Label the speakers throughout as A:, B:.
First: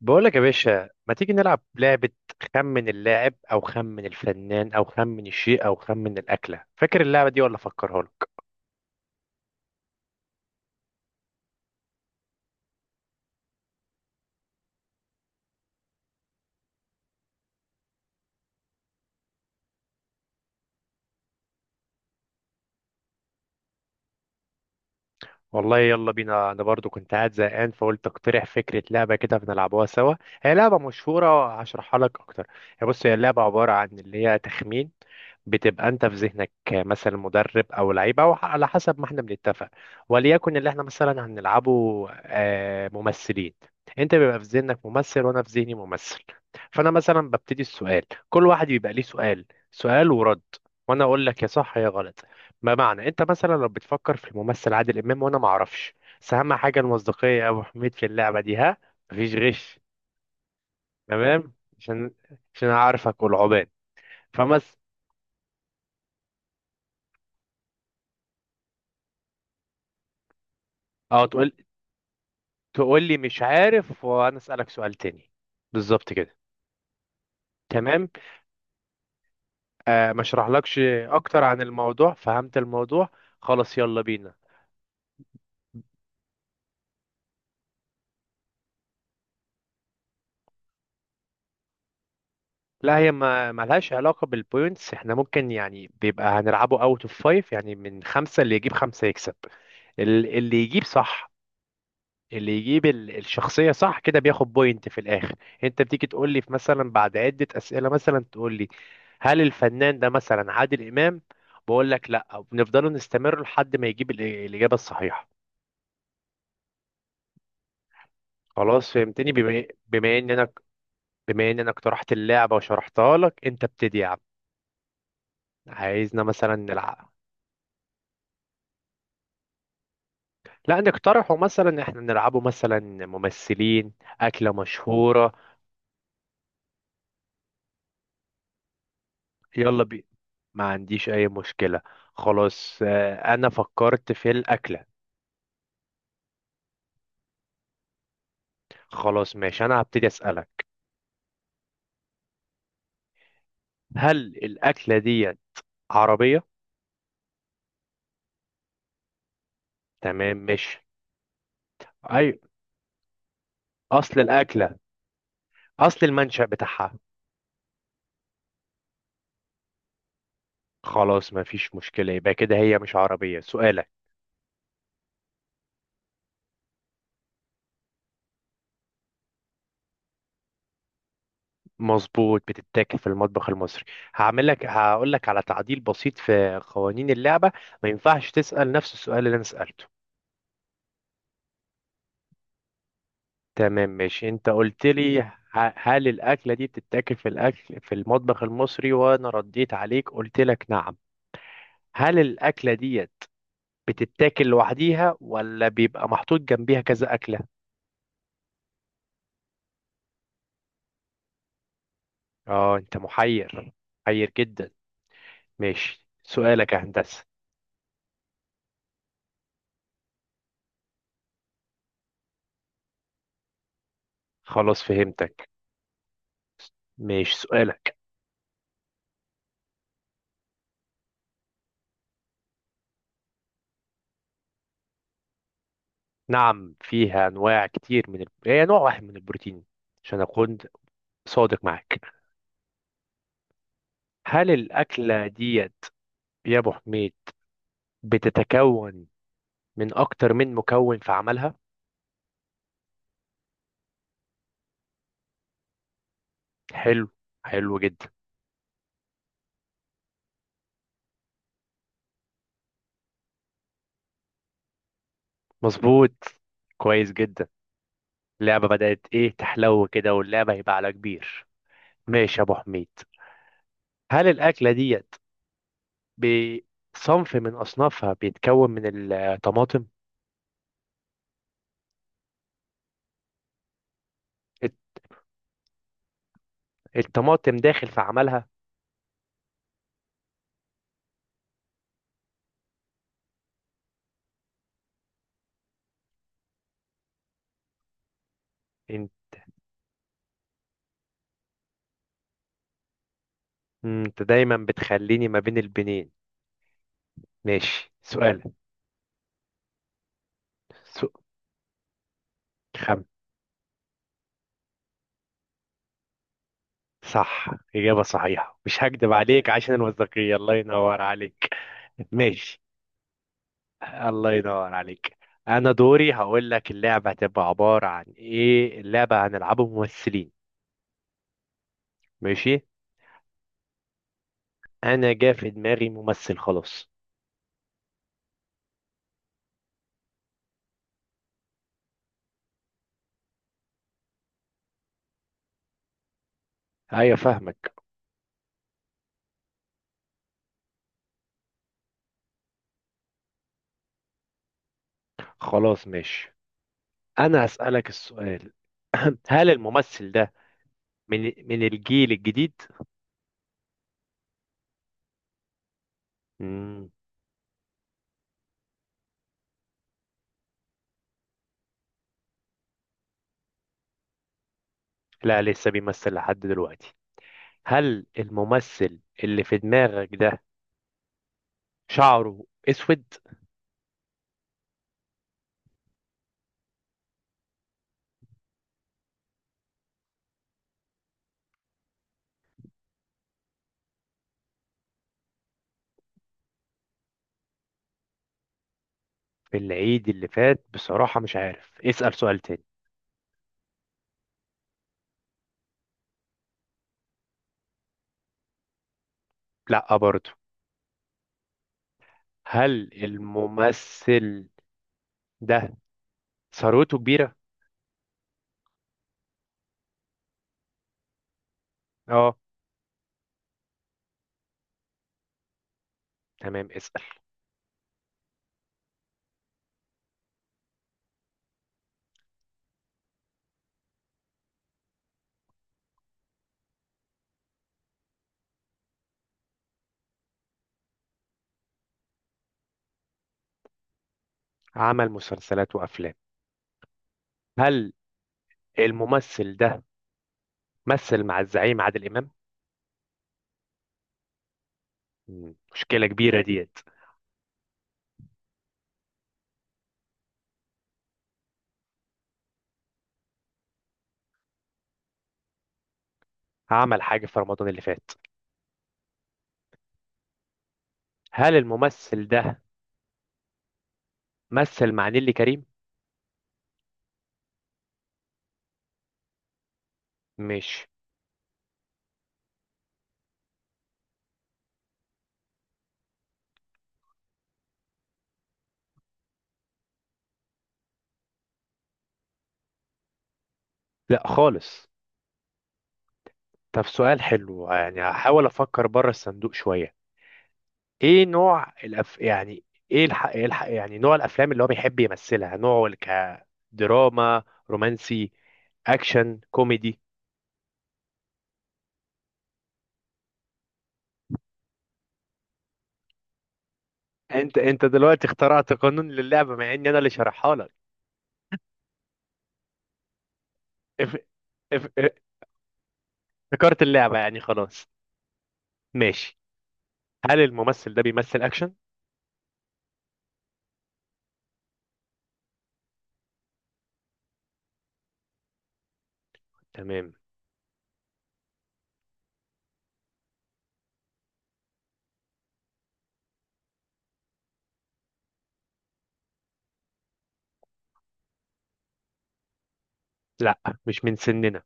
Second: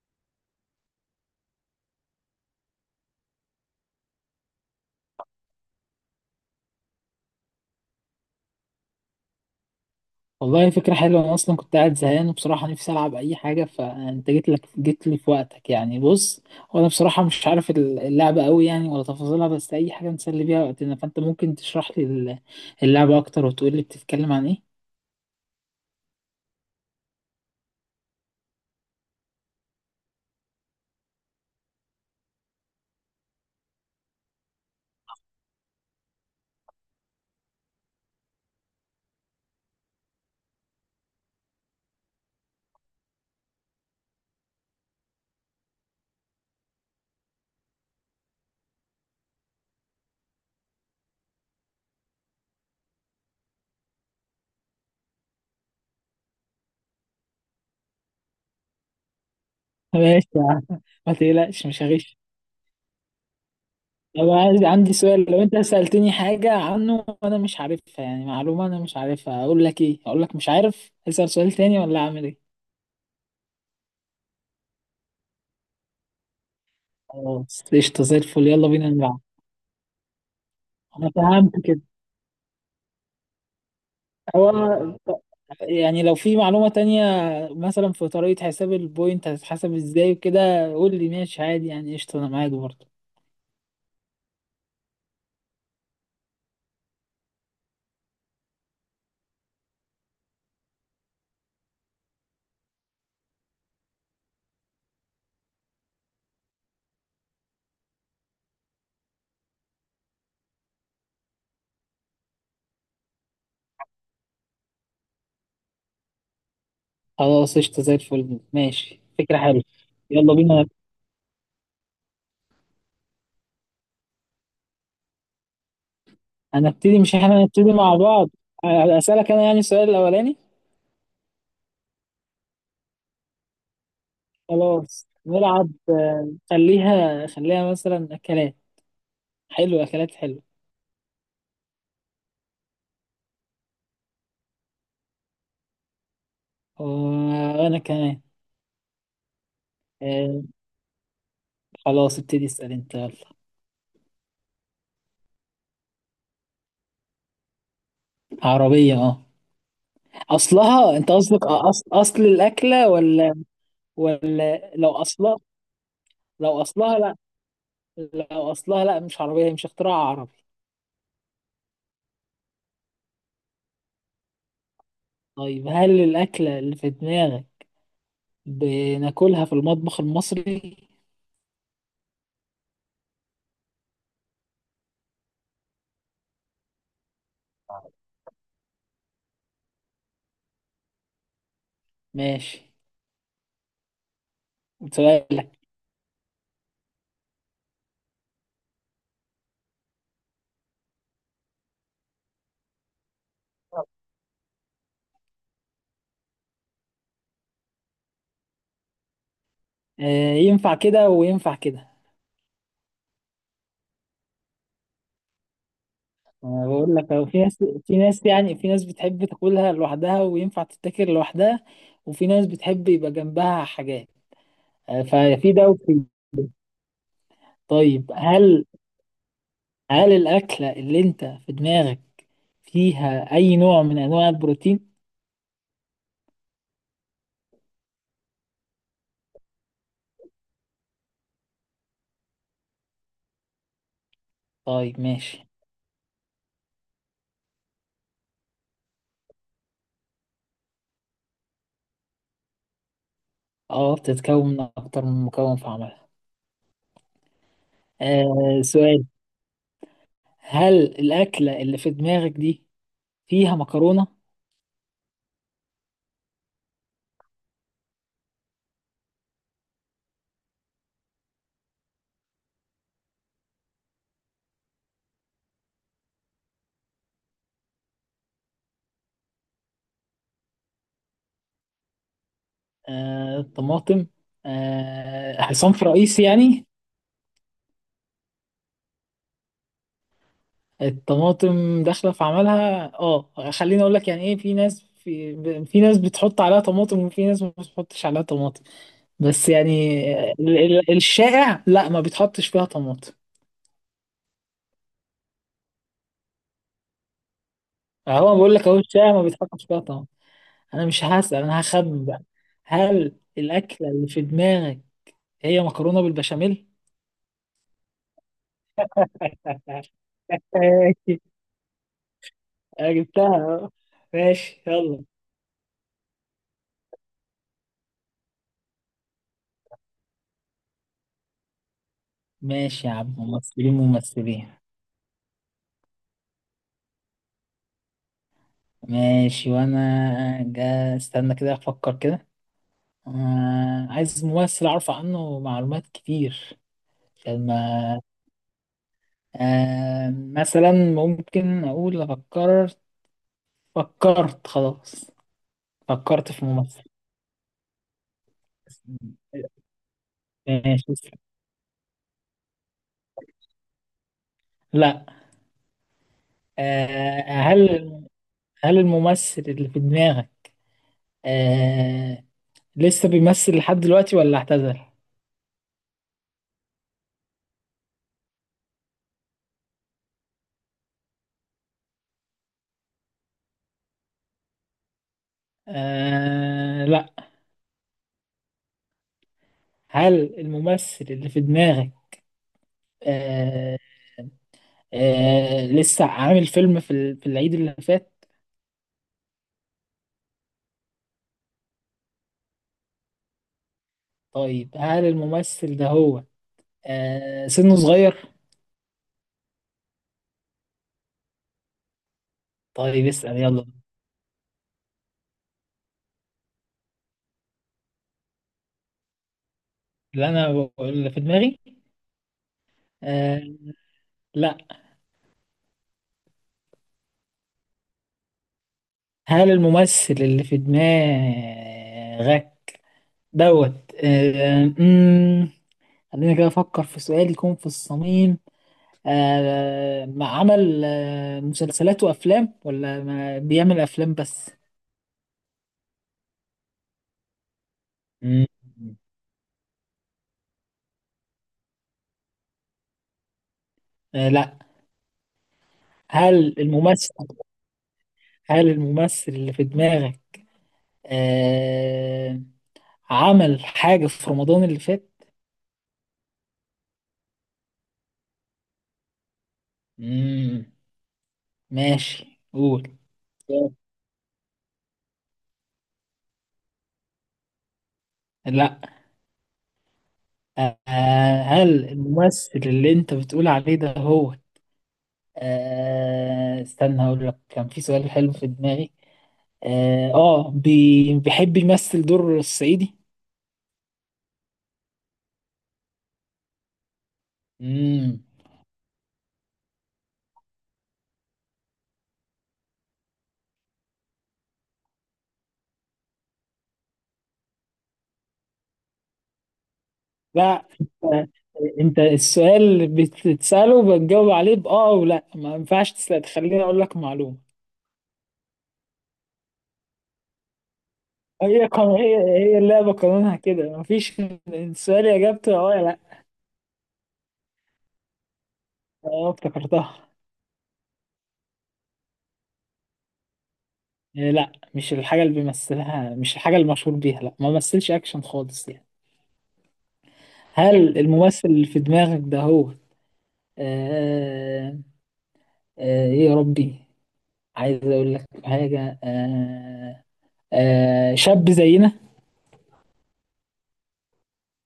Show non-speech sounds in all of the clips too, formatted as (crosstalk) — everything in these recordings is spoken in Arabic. A: بقولك يا باشا ما تيجي نلعب لعبة؟ خمن اللاعب أو خمن الفنان أو خمن الشيء أو خمن الأكلة. فاكر اللعبة دي ولا أفكرها لك؟
B: والله فكرة حلوة. أنا أصلا كنت قاعد زهقان وبصراحة نفسي ألعب أي حاجة، فأنت جيت لي في وقتك يعني. بص، وأنا بصراحة مش عارف اللعبة أوي يعني ولا تفاصيلها، بس أي حاجة نسلي بيها وقتنا. فأنت ممكن تشرح لي اللعبة أكتر وتقول لي بتتكلم عن إيه؟
A: والله يلا بينا، أنا برضو كنت قاعد زهقان فقلت أقترح فكرة لعبة كده بنلعبوها سوا. هي لعبة مشهورة هشرحها لك أكتر. بص، هي اللعبة عبارة عن اللي هي تخمين. بتبقى انت في ذهنك مثلا مدرب او لعيبه، او على حسب ما احنا بنتفق. وليكن اللي احنا مثلا هنلعبه ممثلين. انت بيبقى في ذهنك ممثل وانا في ذهني ممثل. فانا مثلا ببتدي السؤال. كل واحد بيبقى ليه سؤال، سؤال ورد. وانا اقول لك يا صح يا غلط. ما معنى؟ انت مثلا لو بتفكر في الممثل عادل امام وانا ما اعرفش. بس اهم حاجه المصداقيه يا ابو حميد في اللعبه دي، ها. مفيش غش.
B: (laughs) ماشي يا عم. ما
A: تمام.
B: تقلقش، مش
A: عشان
B: هغش.
A: عشان اعرفك والعباد.
B: طب
A: فمس.
B: عندي سؤال، لو أنت سألتني حاجة عنه وأنا مش عارفها، يعني معلومة أنا مش عارفها، أقول لك إيه؟ أقول لك مش عارف،
A: اه،
B: أسأل
A: تقول
B: سؤال تاني، ولا أعمل إيه؟
A: تقول لي مش عارف وانا اسالك سؤال تاني. بالظبط كده.
B: خلاص قشطة
A: تمام.
B: زي الفل، يلا بينا نلعب.
A: ما اشرحلكش
B: أنا
A: اكتر
B: فهمت
A: عن
B: كده.
A: الموضوع، فهمت الموضوع. خلاص يلا بينا.
B: هو يعني لو في معلومة تانية، مثلا في طريقة حساب البوينت هتتحسب ازاي وكده، قول لي ماشي عادي يعني قشطة، انا معاك برضه.
A: لا، هي ما ملهاش علاقة بالبوينتس. احنا ممكن يعني بيبقى هنلعبه اوت اوف فايف، يعني من خمسة اللي يجيب خمسة يكسب. اللي يجيب صح، اللي يجيب الشخصية صح كده بياخد بوينت في الآخر. انت بتيجي تقول لي في مثلا بعد عدة أسئلة، مثلا تقول لي هل الفنان ده مثلا عادل إمام؟ بقول لك لا، وبنفضل نستمر لحد ما يجيب الإجابة الصحيحة.
B: خلاص قشطة زي الفل،
A: خلاص
B: ماشي
A: فهمتني
B: فكرة
A: بما
B: حلوة،
A: إيه، بما ان
B: يلا
A: انا
B: بينا.
A: بما ان انا اقترحت اللعبة وشرحتها لك، انت ابتدي يا عم. عايزنا مثلا
B: هنبتدي؟
A: نلعب.
B: مش احنا هنبتدي مع بعض؟ اسألك انا يعني السؤال الاولاني؟
A: لا نقترحه، مثلا احنا نلعبه مثلا ممثلين. أكلة
B: خلاص
A: مشهورة.
B: نلعب. خليها مثلا اكلات. حلو،
A: يلا بينا.
B: اكلات حلو.
A: ما عنديش اي مشكلة. خلاص، انا فكرت في الاكلة.
B: وانا كمان.
A: خلاص ماشي، انا هبتدي
B: آه،
A: اسألك.
B: خلاص ابتدي اسأل انت، يلا.
A: هل الاكلة دي عربية؟
B: عربية، اه.
A: تمام. مش
B: اصلها؟ انت قصدك اصل
A: اي،
B: الاكلة ولا؟
A: اصل
B: ولا
A: الاكلة
B: لو اصلها،
A: اصل المنشأ
B: لو
A: بتاعها.
B: اصلها لا، لو اصلها لا، مش عربية، هي مش اختراع عربي.
A: خلاص، ما فيش مشكلة. يبقى كده هي مش عربية. سؤالك.
B: طيب هل الأكلة اللي في دماغك بناكلها في المطبخ المصري؟
A: مظبوط، بتتاكل في المطبخ المصري. هعمل لك هقول لك على تعديل بسيط في قوانين اللعبة. ما ينفعش تسأل نفس السؤال اللي انا سألته.
B: ماشي
A: تمام ماشي. انت قلت لي
B: سؤالك.
A: هل الاكله دي بتتاكل في المطبخ المصري، وانا رديت عليك قلت لك نعم. هل الاكله ديت بتتاكل لوحديها ولا بيبقى محطوط جنبيها كذا اكله؟
B: آه ينفع كده وينفع كده.
A: اه انت محير، محير جدا. ماشي
B: أنا
A: سؤالك يا
B: بقول لك
A: هندسه.
B: أهو، في ناس، في ناس بتحب تاكلها لوحدها وينفع تتاكل لوحدها، وفي ناس بتحب يبقى جنبها حاجات.
A: خلاص
B: آه،
A: فهمتك.
B: ففي ده وفي ده.
A: ماشي سؤالك.
B: طيب هل الأكلة اللي أنت في دماغك فيها أي نوع من أنواع البروتين؟
A: نعم فيها انواع كتير من هي نوع واحد من البروتين، عشان اكون صادق معاك. هل
B: طيب
A: الاكله
B: ماشي.
A: ديت يا ابو حميد بتتكون من اكتر من مكون في عملها؟
B: اه بتتكون من اكتر من مكون في عملها.
A: حلو، حلو جدا.
B: آه، سؤال. هل الاكله اللي في دماغك دي فيها مكرونه؟
A: مظبوط، كويس جدا. اللعبة بدأت ايه تحلو كده، واللعبة هيبقى على كبير. ماشي يا ابو حميد. هل الاكلة ديت بصنف من اصنافها بيتكون من الطماطم؟
B: آه طماطم.
A: الت-
B: آه، صنف رئيسي يعني؟
A: الطماطم داخل في عملها.
B: الطماطم داخله في عملها اه، خليني اقول لك يعني ايه. في ناس، في ناس بتحط عليها طماطم، وفي ناس ما بتحطش عليها طماطم.
A: انت
B: بس يعني الشائع لا، ما بيتحطش فيها طماطم.
A: إنت دايما بتخليني ما بين البنين. ماشي
B: هو
A: سؤال.
B: بقول لك اهو، الشائع ما بيتحطش فيها طماطم. انا مش
A: سؤال
B: هسأل، انا هخمن بقى.
A: خم
B: هل الاكله اللي في دماغك هي مكرونه بالبشاميل؟
A: صح، إجابة صحيحة. مش هكدب عليك عشان
B: (laughs)
A: الوثائقية، الله ينور
B: ماشي.
A: عليك. ماشي.
B: أنا جبتها أهو.
A: الله
B: ماشي
A: ينور
B: يلا.
A: عليك. انا دوري هقول لك اللعبه هتبقى عباره عن ايه. اللعبه هنلعبه ممثلين. ماشي.
B: ماشي يا عم، ممثلين ممثلين.
A: انا جا في دماغي ممثل، خلاص.
B: ماشي وانا جا، استنى كده افكر كده. آه، عايز ممثل اعرف عنه معلومات كتير
A: ايوه
B: عشان
A: فاهمك.
B: ما. مثلا ممكن اقول فكرت، فكرت خلاص.
A: خلاص
B: فكرت
A: ماشي.
B: في ممثل.
A: انا هسالك السؤال. (clears throat) هل الممثل ده
B: ماشي.
A: من من الجيل الجديد؟
B: لا.
A: مم.
B: آه، هل هل الممثل اللي في دماغك آه، لسه بيمثل لحد دلوقتي ولا اعتزل؟
A: لا لسه بيمثل لحد دلوقتي. هل الممثل اللي في دماغك ده شعره اسود؟
B: آه، لا. هل الممثل اللي في دماغك آه، لسه عامل فيلم في العيد اللي فات؟
A: في العيد اللي فات بصراحه مش عارف، اسال سؤال تاني.
B: طيب هل الممثل ده هو سنه صغير؟
A: لا برضه. هل
B: طيب اسأل يلا.
A: الممثل ده ثروته كبيرة؟
B: اللي في دماغي،
A: اه.
B: آه، لا.
A: تمام اسأل.
B: هل الممثل اللي في دماغك دوت آه، خلينا كده افكر في سؤال يكون في الصميم. ما عمل مسلسلات وافلام، ولا ما بيعمل افلام بس؟
A: عمل مسلسلات وأفلام. هل
B: مم.
A: الممثل ده مثل مع الزعيم عادل إمام؟
B: آه لا.
A: مشكلة كبيرة
B: هل
A: ديت.
B: الممثل هل الممثل اللي في دماغك آه عمل حاجة في رمضان اللي فات؟
A: عمل حاجة في رمضان اللي فات.
B: مم.
A: هل الممثل
B: ماشي
A: ده
B: قول.
A: مثل مع نيللي كريم؟
B: لا. آه،
A: مش
B: هل الممثل اللي انت بتقول عليه ده هو استنى، هقول لك كان في سؤال حلو في دماغي. اه، بيحب يمثل دور الصعيدي.
A: لا خالص. طب سؤال حلو، يعني
B: امم.
A: هحاول أفكر بره الصندوق شوية. ايه نوع يعني ايه يعني نوع الافلام اللي هو بيحب يمثلها، نوعه كدراما، رومانسي، اكشن، كوميدي؟
B: لا انت، السؤال اللي بتسأله بتجاوب عليه بآه، ولا ما ينفعش تسأل تخليني اقول لك معلومة؟
A: انت دلوقتي اخترعت قانون للعبه مع اني انا اللي شرحها لك.
B: هي اللعبة قانونها كده،
A: اف...
B: مفيش.
A: اف...
B: السؤال
A: إف-
B: اجابته اه يا لا.
A: افتكرت اللعبه يعني، خلاص.
B: اه
A: ماشي.
B: افتكرتها.
A: هل الممثل ده بيمثل اكشن؟
B: إيه، لا مش الحاجة اللي بيمثلها، مش الحاجة المشهور بيها، لا ما مثلش اكشن خالص يعني.
A: تمام.
B: هل الممثل اللي في دماغك ده هو، آه ايه يا ربي، عايز اقول لك حاجه. شاب زينا.
A: لا مش من سننا.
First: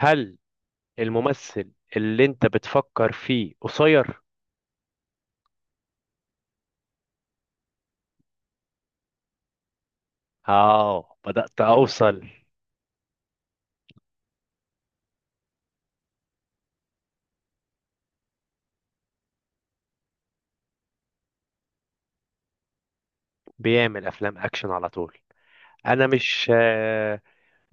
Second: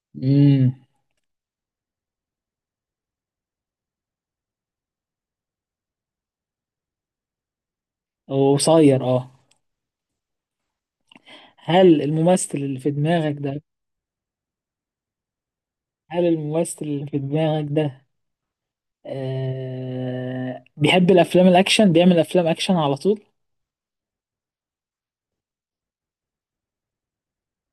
A: هل
B: امم.
A: الممثل اللي انت بتفكر فيه قصير؟
B: وقصير، اه.
A: اه بدأت
B: هل
A: اوصل.
B: الممثل اللي في دماغك ده هل الممثل اللي في دماغك ده بيحب الافلام الاكشن، بيعمل افلام اكشن على طول؟
A: بيعمل افلام اكشن على طول. انا مش آه،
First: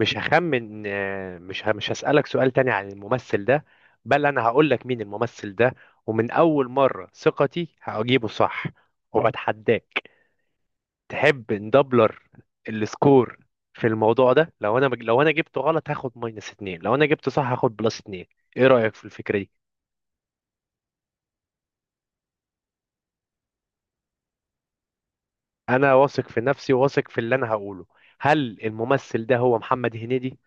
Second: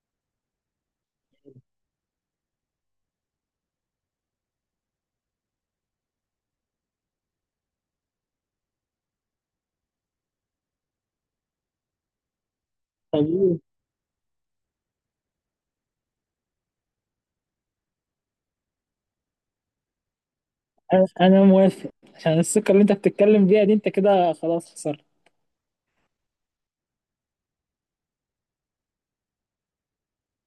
A: مش هخمن، مش هسألك سؤال تاني عن الممثل ده. بل انا هقول لك مين الممثل ده. ومن اول مرة ثقتي هجيبه صح، وبتحداك. تحب ندبلر
B: طب
A: السكور
B: إيه؟
A: في الموضوع ده؟ لو انا جبته غلط هاخد ماينس اتنين، لو انا جبته صح هاخد بلس اتنين. ايه رأيك في الفكرة دي؟
B: أنا موافق. عشان الثقه اللي انت بتتكلم بيها دي، انت كده خلاص خسرت.
A: انا واثق في نفسي، وواثق في اللي انا هقوله. هل الممثل ده هو محمد هنيدي؟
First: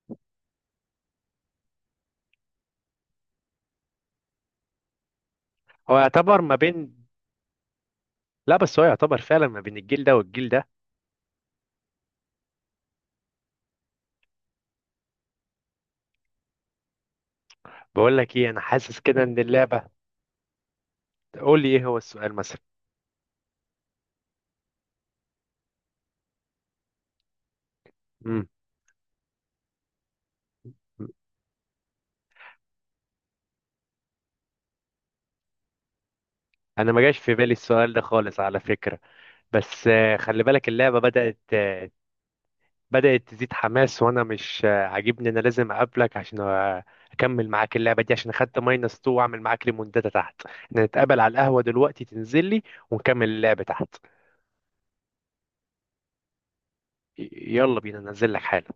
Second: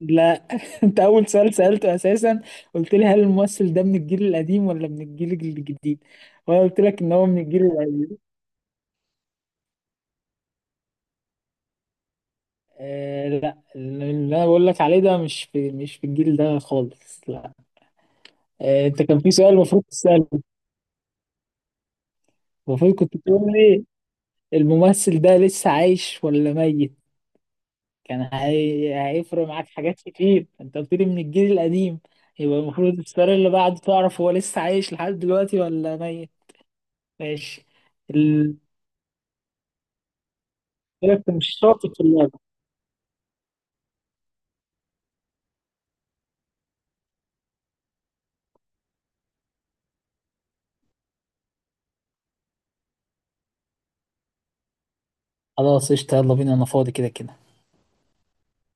B: لا. (laughs) انت اول سؤال سالته اساسا قلت لي هل الممثل ده من الجيل القديم ولا من الجيل
A: هو
B: الجديد.
A: يعتبر ما
B: وانا قلت
A: بين.
B: لك ان هو من الجيل القديم.
A: لا بس هو يعتبر فعلا ما بين الجيل ده والجيل ده.
B: آه لا، اللي انا بقول لك عليه ده مش في الجيل ده خالص، لا.
A: بقول لك ايه، انا
B: آه
A: حاسس
B: انت، كان
A: كده
B: في
A: ان
B: سؤال
A: اللعبه.
B: المفروض تساله.
A: قول لي ايه هو السؤال مثلا.
B: المفروض كنت تقول لي، الممثل ده لسه عايش ولا ميت.
A: امم.
B: هيفرق معاك حاجات كتير. انت قلت لي من الجيل القديم، يبقى المفروض السؤال اللي بعده تعرف هو لسه عايش لحد دلوقتي ولا ميت.
A: انا ما جاش في بالي
B: ماشي.
A: السؤال ده خالص
B: ال...
A: على فكره. بس خلي بالك اللعبه
B: قلت لك مش شاطر في اللعبه.
A: بدات تزيد حماس، وانا مش عاجبني. انا لازم اقابلك عشان اكمل معاك اللعبه دي، عشان خدت ماينس 2. واعمل معاك ليموندادا تحت. احنا نتقابل على القهوه دلوقتي، تنزل لي ونكمل اللعبه تحت.
B: خلاص قشطة يلا بينا، انا فاضي كده
A: ي-
B: كده.
A: يلا بينا ننزل لك حالا.